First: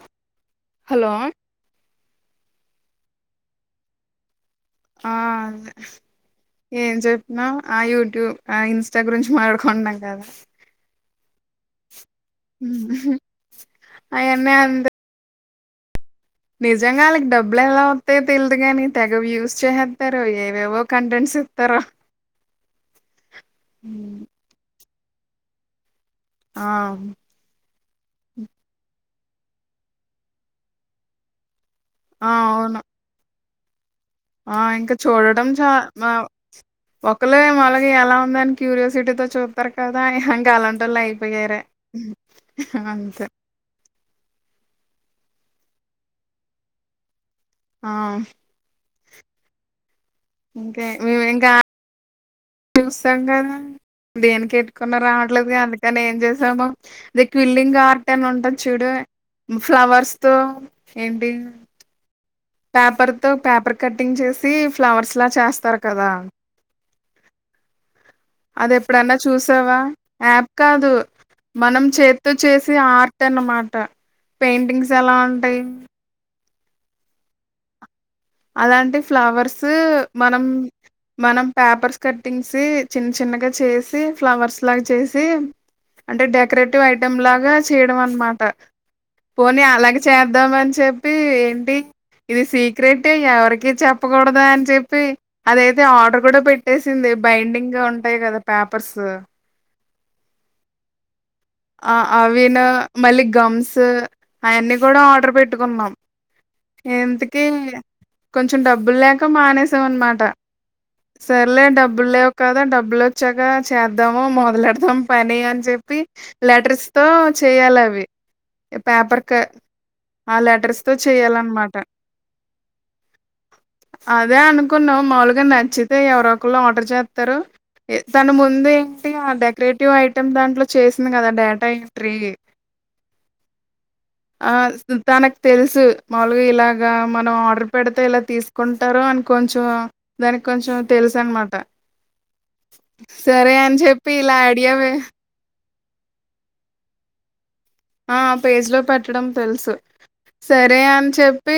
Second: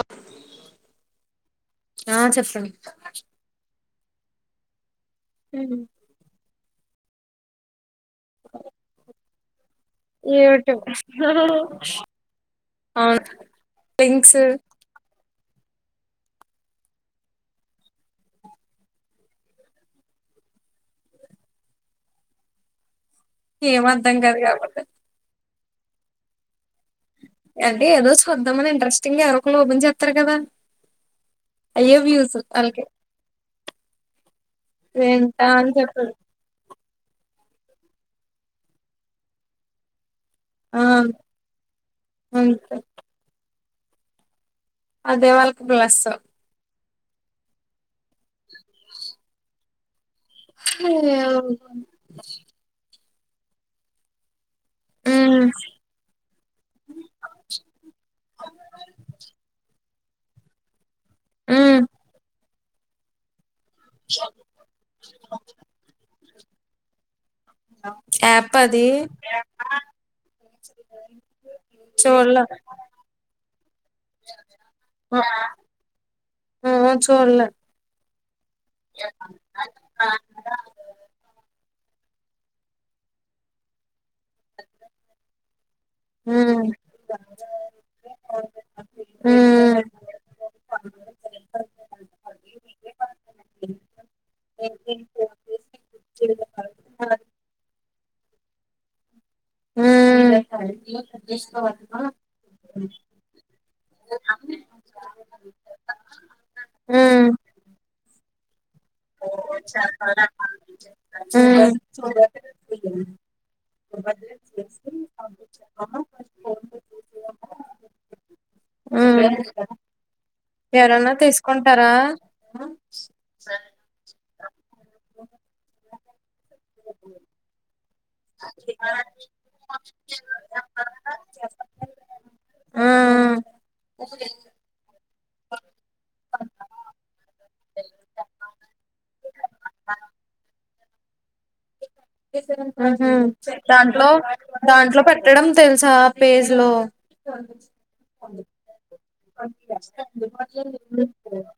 ఆ హలో ఆ చెప్పండి ఆ అదే ఏం చెప్తున్నావ్ ఆ యూట్యూబ్ ఇన్స్టా గురించి మాట్లాడుకుంటున్నాం కదా పింగ్స్ అయన్నీ అంతే నిజంగా వాళ్ళకి డబ్బులు ఎలా వస్తాయో తెలీదు గాని తెగ యూస్ చేసేస్తారు ఏవేవో కంటెంట్స్ ఇస్తారో ఏం అర్థంకాదు కాబట్టి ఆ అంటే ఏదో చూద్దామని ఇంట్రెస్ట్ గా యాప్ ఓపెన్ చేస్తారు కదా అయ్యో ఆ వ్యూస్ అవును వాళ్లకి ఆ ఇంకా చూడట చా అని ఆ చెప్పారు ఒక్కలే ఏమో ఎలాగ ఉందో అని క్యూరియాసిటీతో చూపుతారు కదా ఇంకా ఆ అలాంటోళ్లే అయిపోయారా అంతే అంతే అదే వాళ్ళకి ప్లస్ ఆ ఉ ఓకే మేము ఇంకా ఉమ్ చూస్తాం కదా దేనికి కొన్నా రావట్లేదుగా అందుకని ఏం చేసాము అదే క్విల్లింగ్ ఆర్ట్ అని ఉంటాంది చూడు ఫ్లవర్స్ తో ఏంటి ఉమ్ పేపర్ తో పేపర్ కటింగ్ చేసి ఫ్లవర్స్ లా చేస్తారు కదా అది ఎప్పుడన్నా చూసావా యాప్ కాదు మనం చేతితో చూడలే చేసే ఆర్ట్ అన్నమాట పెయింటింగ్స్ ఎలా ఉంటాయి ఆ చూడలే అలాంటి ఫ్లవర్స్ మనం మనం పేపర్స్ కటింగ్స్ చిన్న చిన్నగా చేసి ఫ్లవర్స్ లాగా చేసి అంటే ఉమ్ డెకరేటివ్ ఐటెం లాగా చేయడం అనమాట పోనీ ఉమ్ అలాగే చేద్దామ అని చెప్పి ఏంటి ఇది సీక్రెట్ అంటే ఎవరికి చెప్పకూడదా అని చెప్పి అదయితే ఆర్డర్ కూడా పెట్టేసింది బైండింగ్ గా ఉంటాయి కదా పేపర్స్ ఉ చేసుకోవాలి ఆ అవిను మళ్ళీ గమ్స్ అవన్నీ కూడా ఆర్డర్ పెట్టుకున్నాం ఇంతకి కొంచెం డబ్బులు లేక మానేసాం అనమాట సరేలే డబ్బులు లేవు కదా డబ్బులు వచ్చాక చేద్దాము మొదలేడుదాం పని అని చెప్పి లెటర్స్ తో చేయాలవి ఉమ్ ఆ లెటర్స్ తో చెయ్యాలన్మాట అదే అనుకున్నామ్ మాముల్గా నచ్చిత్ తే ఎవరోఒకళ్లు ఆర్డర్ జేత్తరూ దాని ముందు ఏంటి ఆ డెకరేటివ్ ఐటమ్ దాంట్లో చేసిన గద డేటా ఎంట్రీ ఆ తనక్ తెల్సు మాముల్గ ఇలాగా మనం ఆర్డర్ పెడితే ఇలా తీసుకుంటారు అని కొంచెం దానిక్ కొంచెం తెలుసన్మాట ఉ హూ అని దాంట్లో చెప్పి ఇలా ఐడియా వే దాంట్లో పెట్ పెట్టడం తెల్సా పేజ్ లో ఆ పేజ్లో పెట్టడం తెల్సు సరే అన్చెప్పీ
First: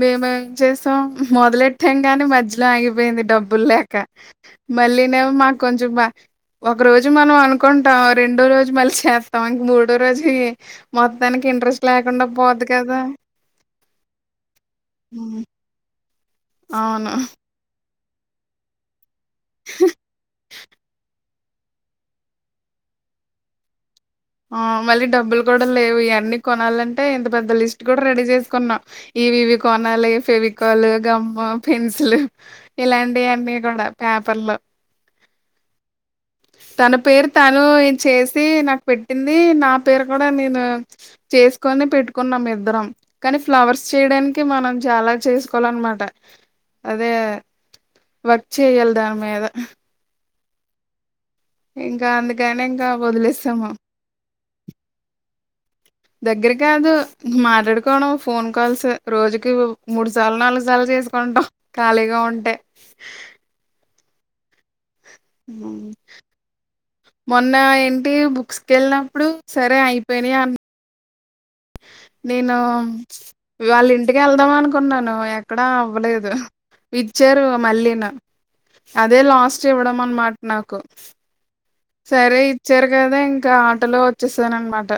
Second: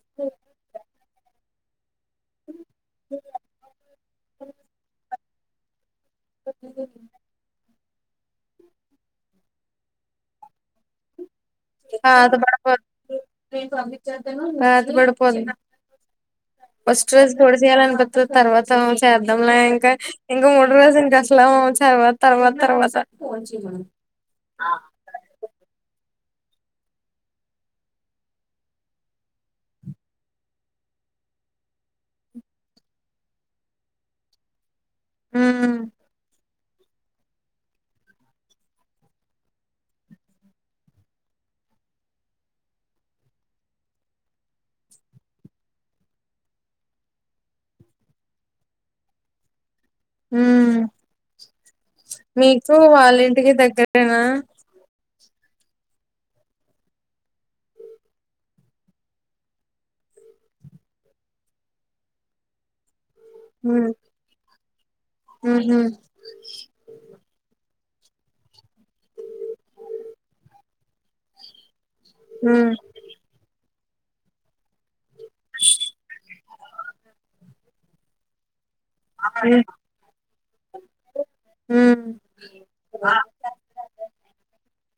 మేమేం చేస్తాం మొదలెట్ ట్టంగానే మధ్యలో ఆగిపోయింది డబ్బుల్ లేక మల్లీనేమో మాక్ కొంచెం బా ఒక రోజు మనం అనుకుంటాం రెండో రోజు మళ్ళీ చేస్తాం ఇంక మూడో రోజుఈ మొత్తానికి ఇంట్రెస్ట్ అది మడపోదు కదా అది మడి హ్మ్. ఫస్ట్ అవును రోజ్ పొడిచేయాలన్ పిత్ తర్వాతం చేద్దంలే ఇంక ఇంక మూడ్ రోజుల్ గష్ చలో చర్వాత్ తర్వాత్ తర్వాత ఆ మళ్ళీ డబ్బుల్ గుడ లేవ్ ఇయన్నీ కొనాలంటే ఇంత పెద్ద లిస్ట్ గుడ్ రెడీ జేస్కున్నా ఇవివి కొనాలీ ఫెవికాలు గమ్మ్మూ పెన్సిలు ఇలాంటి అన్నీ గుడా పేపర్ లో ఉమ్ తన పేర్ తనూ ఇచ్చేసీ నాక్ పెట్టిందీ నా పేర్ కుడ నేనూ చేస్కోని పెట్టుకున్నాం ఇద్దరం కానీ ఫ్లవర్స్ చేయడానికి మనం చాలా చేసుకోవాలన్మాట అదే వర్క్ చేయాల్ దాన్మీద ఉమ్ ఇంకా అందుకని మీకూ ఇంకా వాళ్లింటికి వదిలేసాము దగ్గరేనా దెగ్గరకాదూ మాట్లాడుకోవడం ఫోన్ కాల్సు రోజుకి మూడు సార్లు నాలుగు సార్లు చేస్ కొంటం కాళీగా ఉంటే ఉమ్ ఉమ్ ఉహు హ్ మొన్నా ఇంటివి బుక్స్ కెళ్నప్పుడు సరే ఐపోయినయ్ అన్ నేనూ ఉమ్ ఇవాళ్ ఇంటికెళ్దామనుకున్నానూ ఎక్కడా అవ్వలేదు ఇచ్చరూ మళ్లీ నా అదే లాస్ట్ ఇవ్వడం అన్మాట్ నాకు ఉమ్ ఉమ్ సరే ఇచ్చారు కదా ఇంకా ఆటోలో వచ్చేసానన్మాట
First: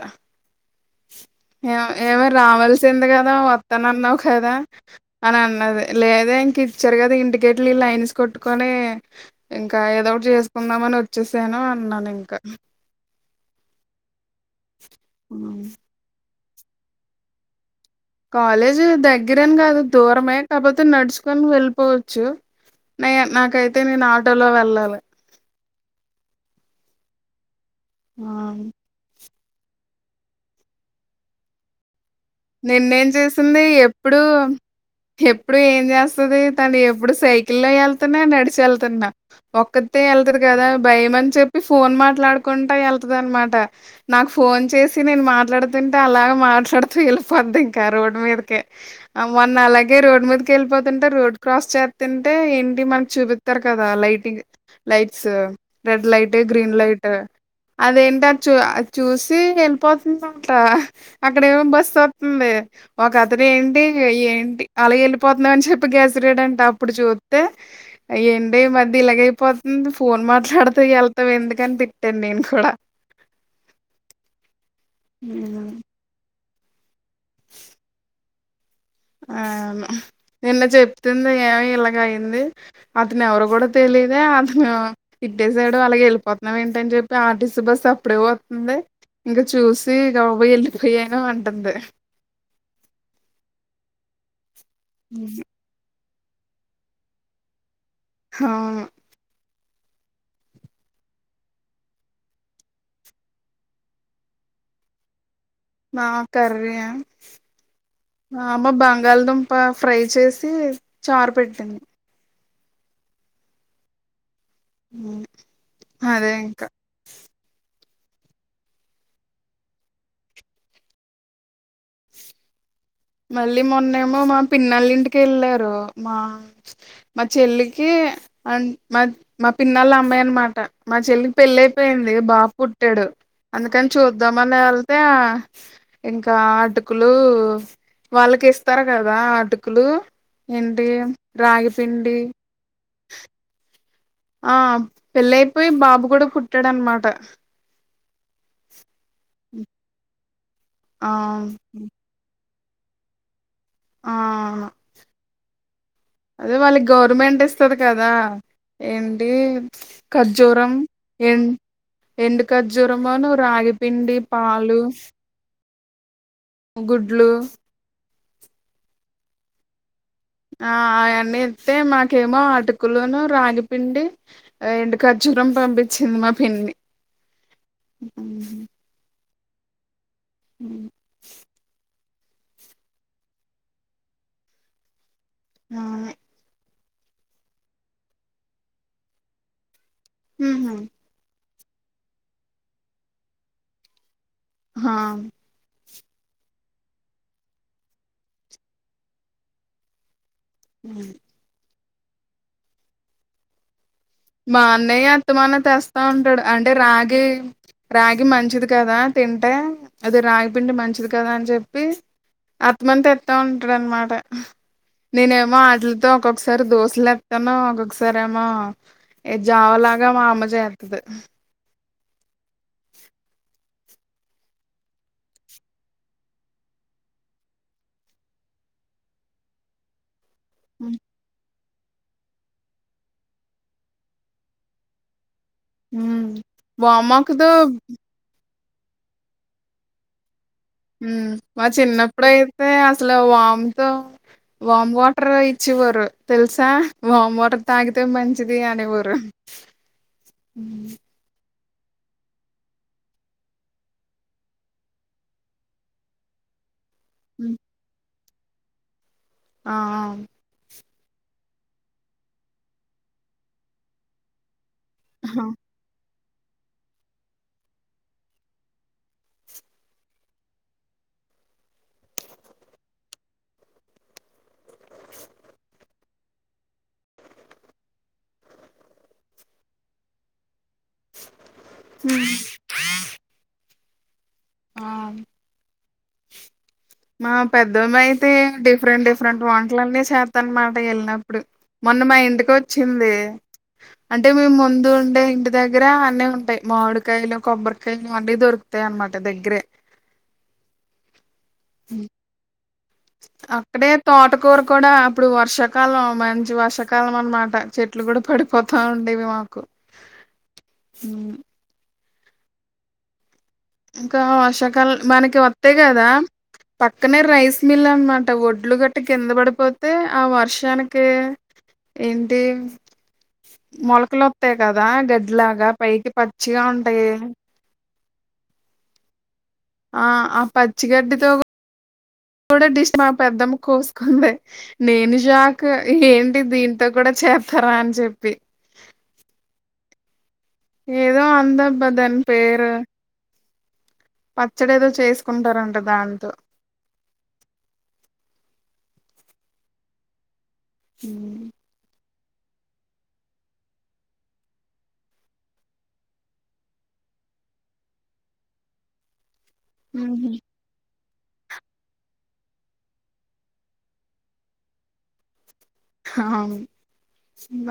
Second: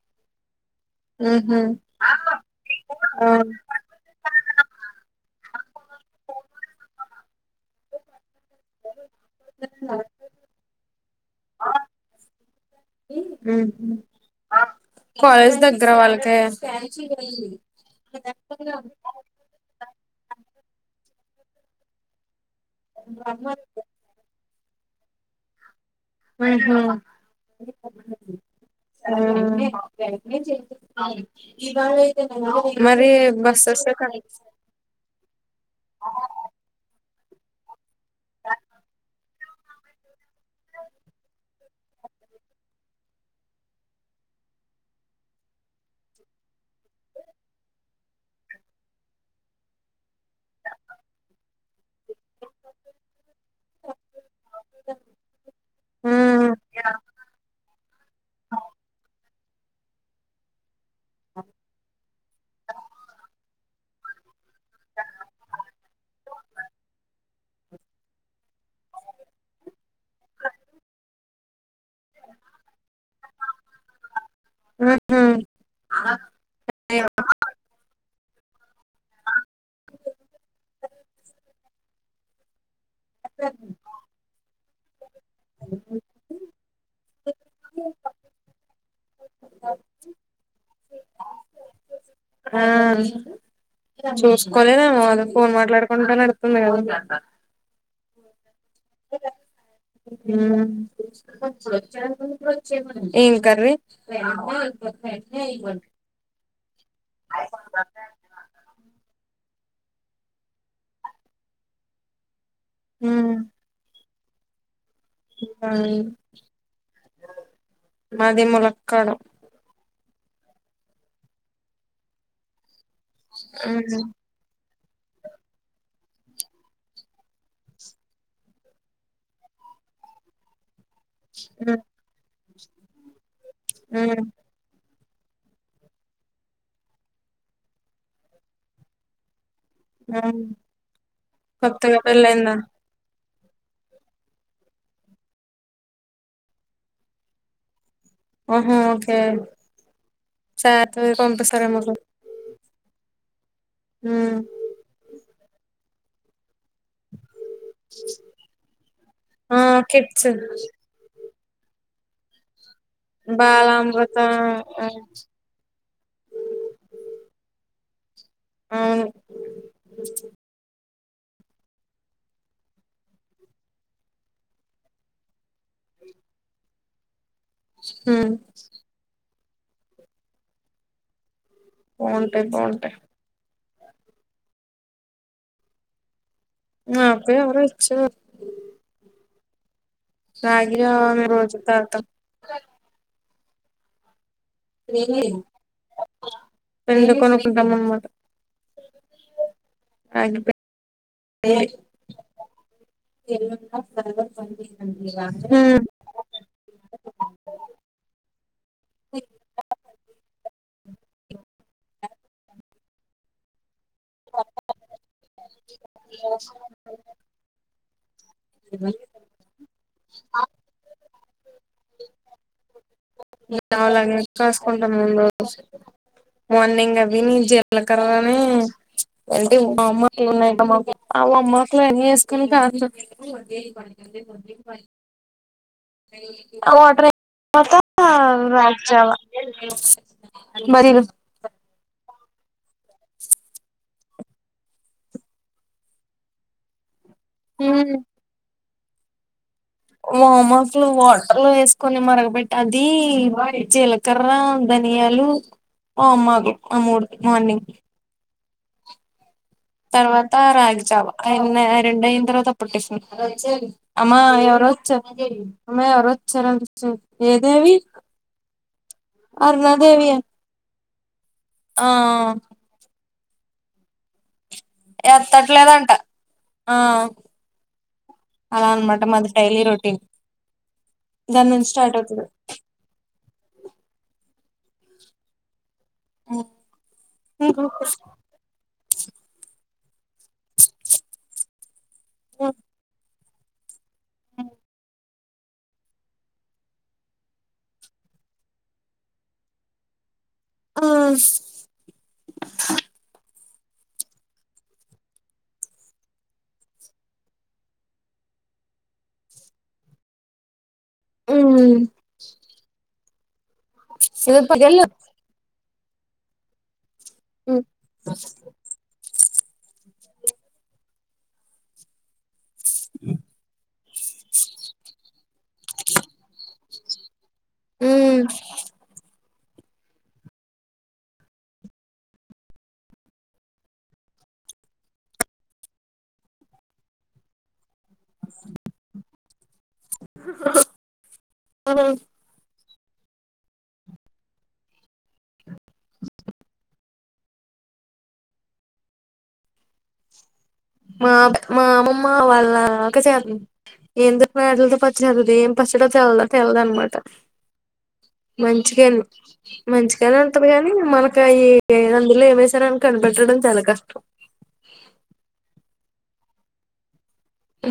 ఉహు ఏం ఎవర్ రావాల్సిందె ఆ గదా వత్ తన అన్నావ్ కదా అనన్నది లేదే ఇంక ఇచ్చారు కదా ఇంటికెట్లి లైన్స్ కొట్టుకొనీ ఇంకా ఏదో ఒకటి జేస్కుందామనొచ్చేసాను అన్నానింకా ఉమ్ కాలేజ్ దగ్గర వాళ్ళకే కాలేజూ దగ్గరేన్ గాదు దూరమే కాకపోతే నడ్చుకొన్ వెళ్ళిపోవచ్చు నే నాకైతే నేన్ ఆటోలో వెళ్ళాలి ఊఁ హూ ఆ ఆ నిన్నేం మరీ చేసింది బస్సస్ అస్సే ఎప్పుడు కాని ఎప్పుడు ఏన్ జస్సది తను ఎప్పుడు సైకిల్ల్లో ఎళ్తన్నా నడ్సి ఎళ్తన్నా ఒక్కతే ఎళ్తాది గద భయం అన్ చెప్పి ఫోన్ మాట్లాడ్కుంటా ఎళ్తది అన్మాట నాక్ ఫోన్ చేసి నేన్ మాట్లాడ్తుంటే అలాగ మాట్లాడ్తూ వెల్ ఫొద్ది ఇంకా ఆ రోడ్ మీదకే అ మొన్న అలాగే రోడ్ మీద్కి ఎళ్పోతుంటే రోడ్ క్రాస్ చే తింటే ఏంటి మన్కి చూపిత్తరు కదా అ లైటింగ్ లైట్సు రెడ్ లైటు ఉమ్ గ్రీన్ లైటు అదేంట ఆ అది చూ చూసి తీ ఎల్పోతుందంట అక్కడ ఎవో బస్ ఒత్తుంది ఒక అతను ఏంటి ఏంటి అలాగెలిపోత్నవు అని చెప్పి గ్యెస్రడంట అప్పుడు చూతై ఆఏంటే ఈ మద్ద ఇలాగైపోతుంది ఫోన్ మాట్లాడ్త ఎళ్తాం ఎందుకని తిట్టాన్ నేను కూడా [unintelligible] నేనా అయ్యో ఆ మా నిన్న చెప్తుంది ఏ ఇలాగ అయింది అతను ఎవ్రో గూడా తెలియదే అతను తిట్టేసాడు అలాగ ఎల్పోత్నాన్ ఏంటి అన్ జెప్పి ఆట్టిసీ బస్సు అప్పుడే వోతుంది. ఇంకా చూసి గబబా ఎళ్ళిపోయాను అంటుంది. ఆ చూస్కోలేదేమో అదె హ్మ్. ఫోన్ మాట్లాడు కొంట నడుతుంది గద హ ఉమ్ ఎన్ కర్రి మా కరీ ఆ మా అమ్మ బంగాల్దుంప ఫ్రై చేసీ చారు పెట్టింది హు ఆ అదే ఇంకా మది ములక్కడ మళ్ళీ ఉమ్ మొన్నేమో మా పిన్నల్ళ ఇంటికి ఎళ్ళారూ మా మా చెల్లికీ అన్ మా మా పిన్నళ్ళ అమ్మాయి అన్మాట మా చెల్లికి పెళ్ళి ఉమ్ అయిపోయింది బాబ్ పుట్టాడు అందుకని ఉమ్ చూద్దామనెల్ తే ఇంకా ఆటుకూలూ వాళ్ళకి ఇస్తారు గదా ఆటుక్ కులూ ఉమ్. ఏంటి కొత్తగా రాగిపిండి. పెళ్ళయిందా ఆ పెళ్ళైపోయి బాబు కూడా పుట్టాడ్ అన్మాటా ఓహా ఓకే సాట్ ఆ రెకొంట సగములు ఆ ఉమ్ అవును అదే వాళ్ళకి గవ్ర్మెంట్ ఇస్తది కదా ఏంటి ఆ కిడ్స్ ఖజ్జురం ఎన్ ఎండు ఖజ్జూరమును రాగిపిండి బాలామృతం పాలు ఆ, గుడ్లు అవును ఆ ఆ అయన్నెతే మాకేమో అటుకులును రాగిపిండి. ఏండూ ఖజూరం పంపించింది మా పిన్ని ఉ హ్మ్. ఉ బావుంటై బావుంటై అయ్ నాకూ ఎవరో ఇచ్చారు. హుహు. తాగి రావడమే మీరు వచ్చిన తరువాత ఆ ఏందో, ఏమో పెన్ను కొనుకుంటామమ్మా. థాంక్యూ అ ఎ ఐ మా అన్నయ్య అస్తమానం తెస్తా ఉంటాడు. అంటే రాగి రాగి మంచిది కదా తింటే అది రాగిపిండి మంచిది కదా అని చెప్పి అందుకని తెత్తా ఉంటాడు అన్నమాట. నేనేమో వాటిలతో ఒక్కొక్కసారి దోశలు వేస్తాను ఒక్కొక్కసారి ఏమో జావలాగా మా అమ్మ చేస్తాది. దానిలాగా కాసుకుంటా ముందు మార్నింగ్ అవి న జీలకర్ర ను వామ అంటే ఏమున్నాయి ఇంక మాకు ఆ వ మొక్కలు ఏంచేసుకొనేకి. ఆ వాటర్ వామాకుతో కె మొత్తం రాగిజావ మా చిన్నప్పుడు అయితే అసలు వామ్ తో వామ్ వాటర్ ఇచ్చేవారు తెలుసా వామ్ వాట ర్ ట తాగితే మంచిది అనేవారు. వామ వాటర్ లో ఉమ్. వాటర్లో వేసి కొన్ని మరగబెట్టి అది వాడి జీలకర్ర, ధనియాలు. ఓం మరి గుడ్ మార్నింగ్. ఆ తర్వాత రాగిజావ. ఆ రెండు అయిన తర్వాత అ టిఫిన్. అమ్మా ఎవరూ చా ఆ [unintelligible] మా ఎవరోవచ్చారంట చూడు ఏ దేవి అరుణాదేవి. ఆ ఆ మ్ ఎత్తట్లేదంట ఆ అలా అన్నమాట మాది డైలీ రొటీన్. దాని నుంచి స్టార్ట్ అవుతుంది. ఆ మా పెద్దమ్మాయి అయితే డిఫరెంట్ డిఫరెంట్ వంటలన్నీ చేస్తా అన్నమాట వెళ్ళినప్పుడు. మొన్న మా ఇంటికి వచ్చింది. అంటే మే ముందు ఉండే ఇంటి దగ్గర అన్నీ ఉంటాయి. మామిడికాయలు, కొబ్బరికాయలు అన్నీ దొరుకుతాయి అన్నమాట. దగ్గరే ఓస్ హ్మ్. అక్కడే తోటకూర కూడా అప్పుడు వర్షాకాలం మంచి వర్షాకాలం అన్నమాట. చెట్లు కూడా పడిపోతా ఉండేవి మాకు. ఇంకా వర్షకాల మనకి వత్తాయి కదా. పక్కనే రైస్ మిల్ అన్నమాట ఒడ్లు గట్ ఇట్ కింద పడిపోతే ఆ వర్షానికి, ఏంటి? మొలకలోస్తాయి కదా? గడ్డిలాగా పైకి పచ్చిగా ఉంటాయి. మ్ ఆ ఆ పచ్చిగడ్డితో చూడ డిష్ మా పెద్దమ్మ కోసుకుంది. నేను షాక్ ఏంటి దీంతో కూడా చేస్తారా అని చెప్పి ఏదో ఉందబ్బా దాని పేరు పచ్చడి ఏదో చేసుకుంటారంట దాంతో ఉ మాబ్ మా అమ్మమ్మ వాళ్ళ అక్క చేద్ ఏందోమే అటలతో పచ్చి జదుదు ఏం పచ్చడో తెలీదు తెలిదు అనమాట మంచిగయింది మంచిగానే ఉహు ఉంటది గాని మనకు అయి అందులో ఏమేసారని కనిపెట్టడం చాలా కష్టం అవును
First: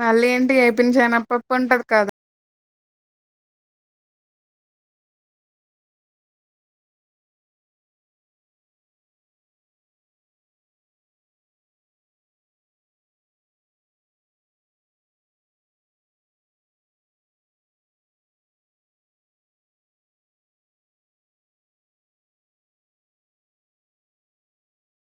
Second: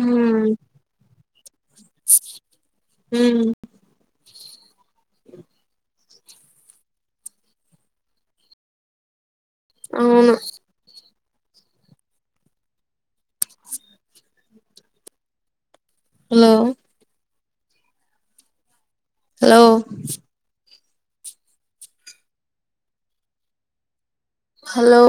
మళ్ళీ ఏంటి ఏపీన్ చెనాప్పడు ఉంటది కాదు ఉ అవును హలో హలో హలో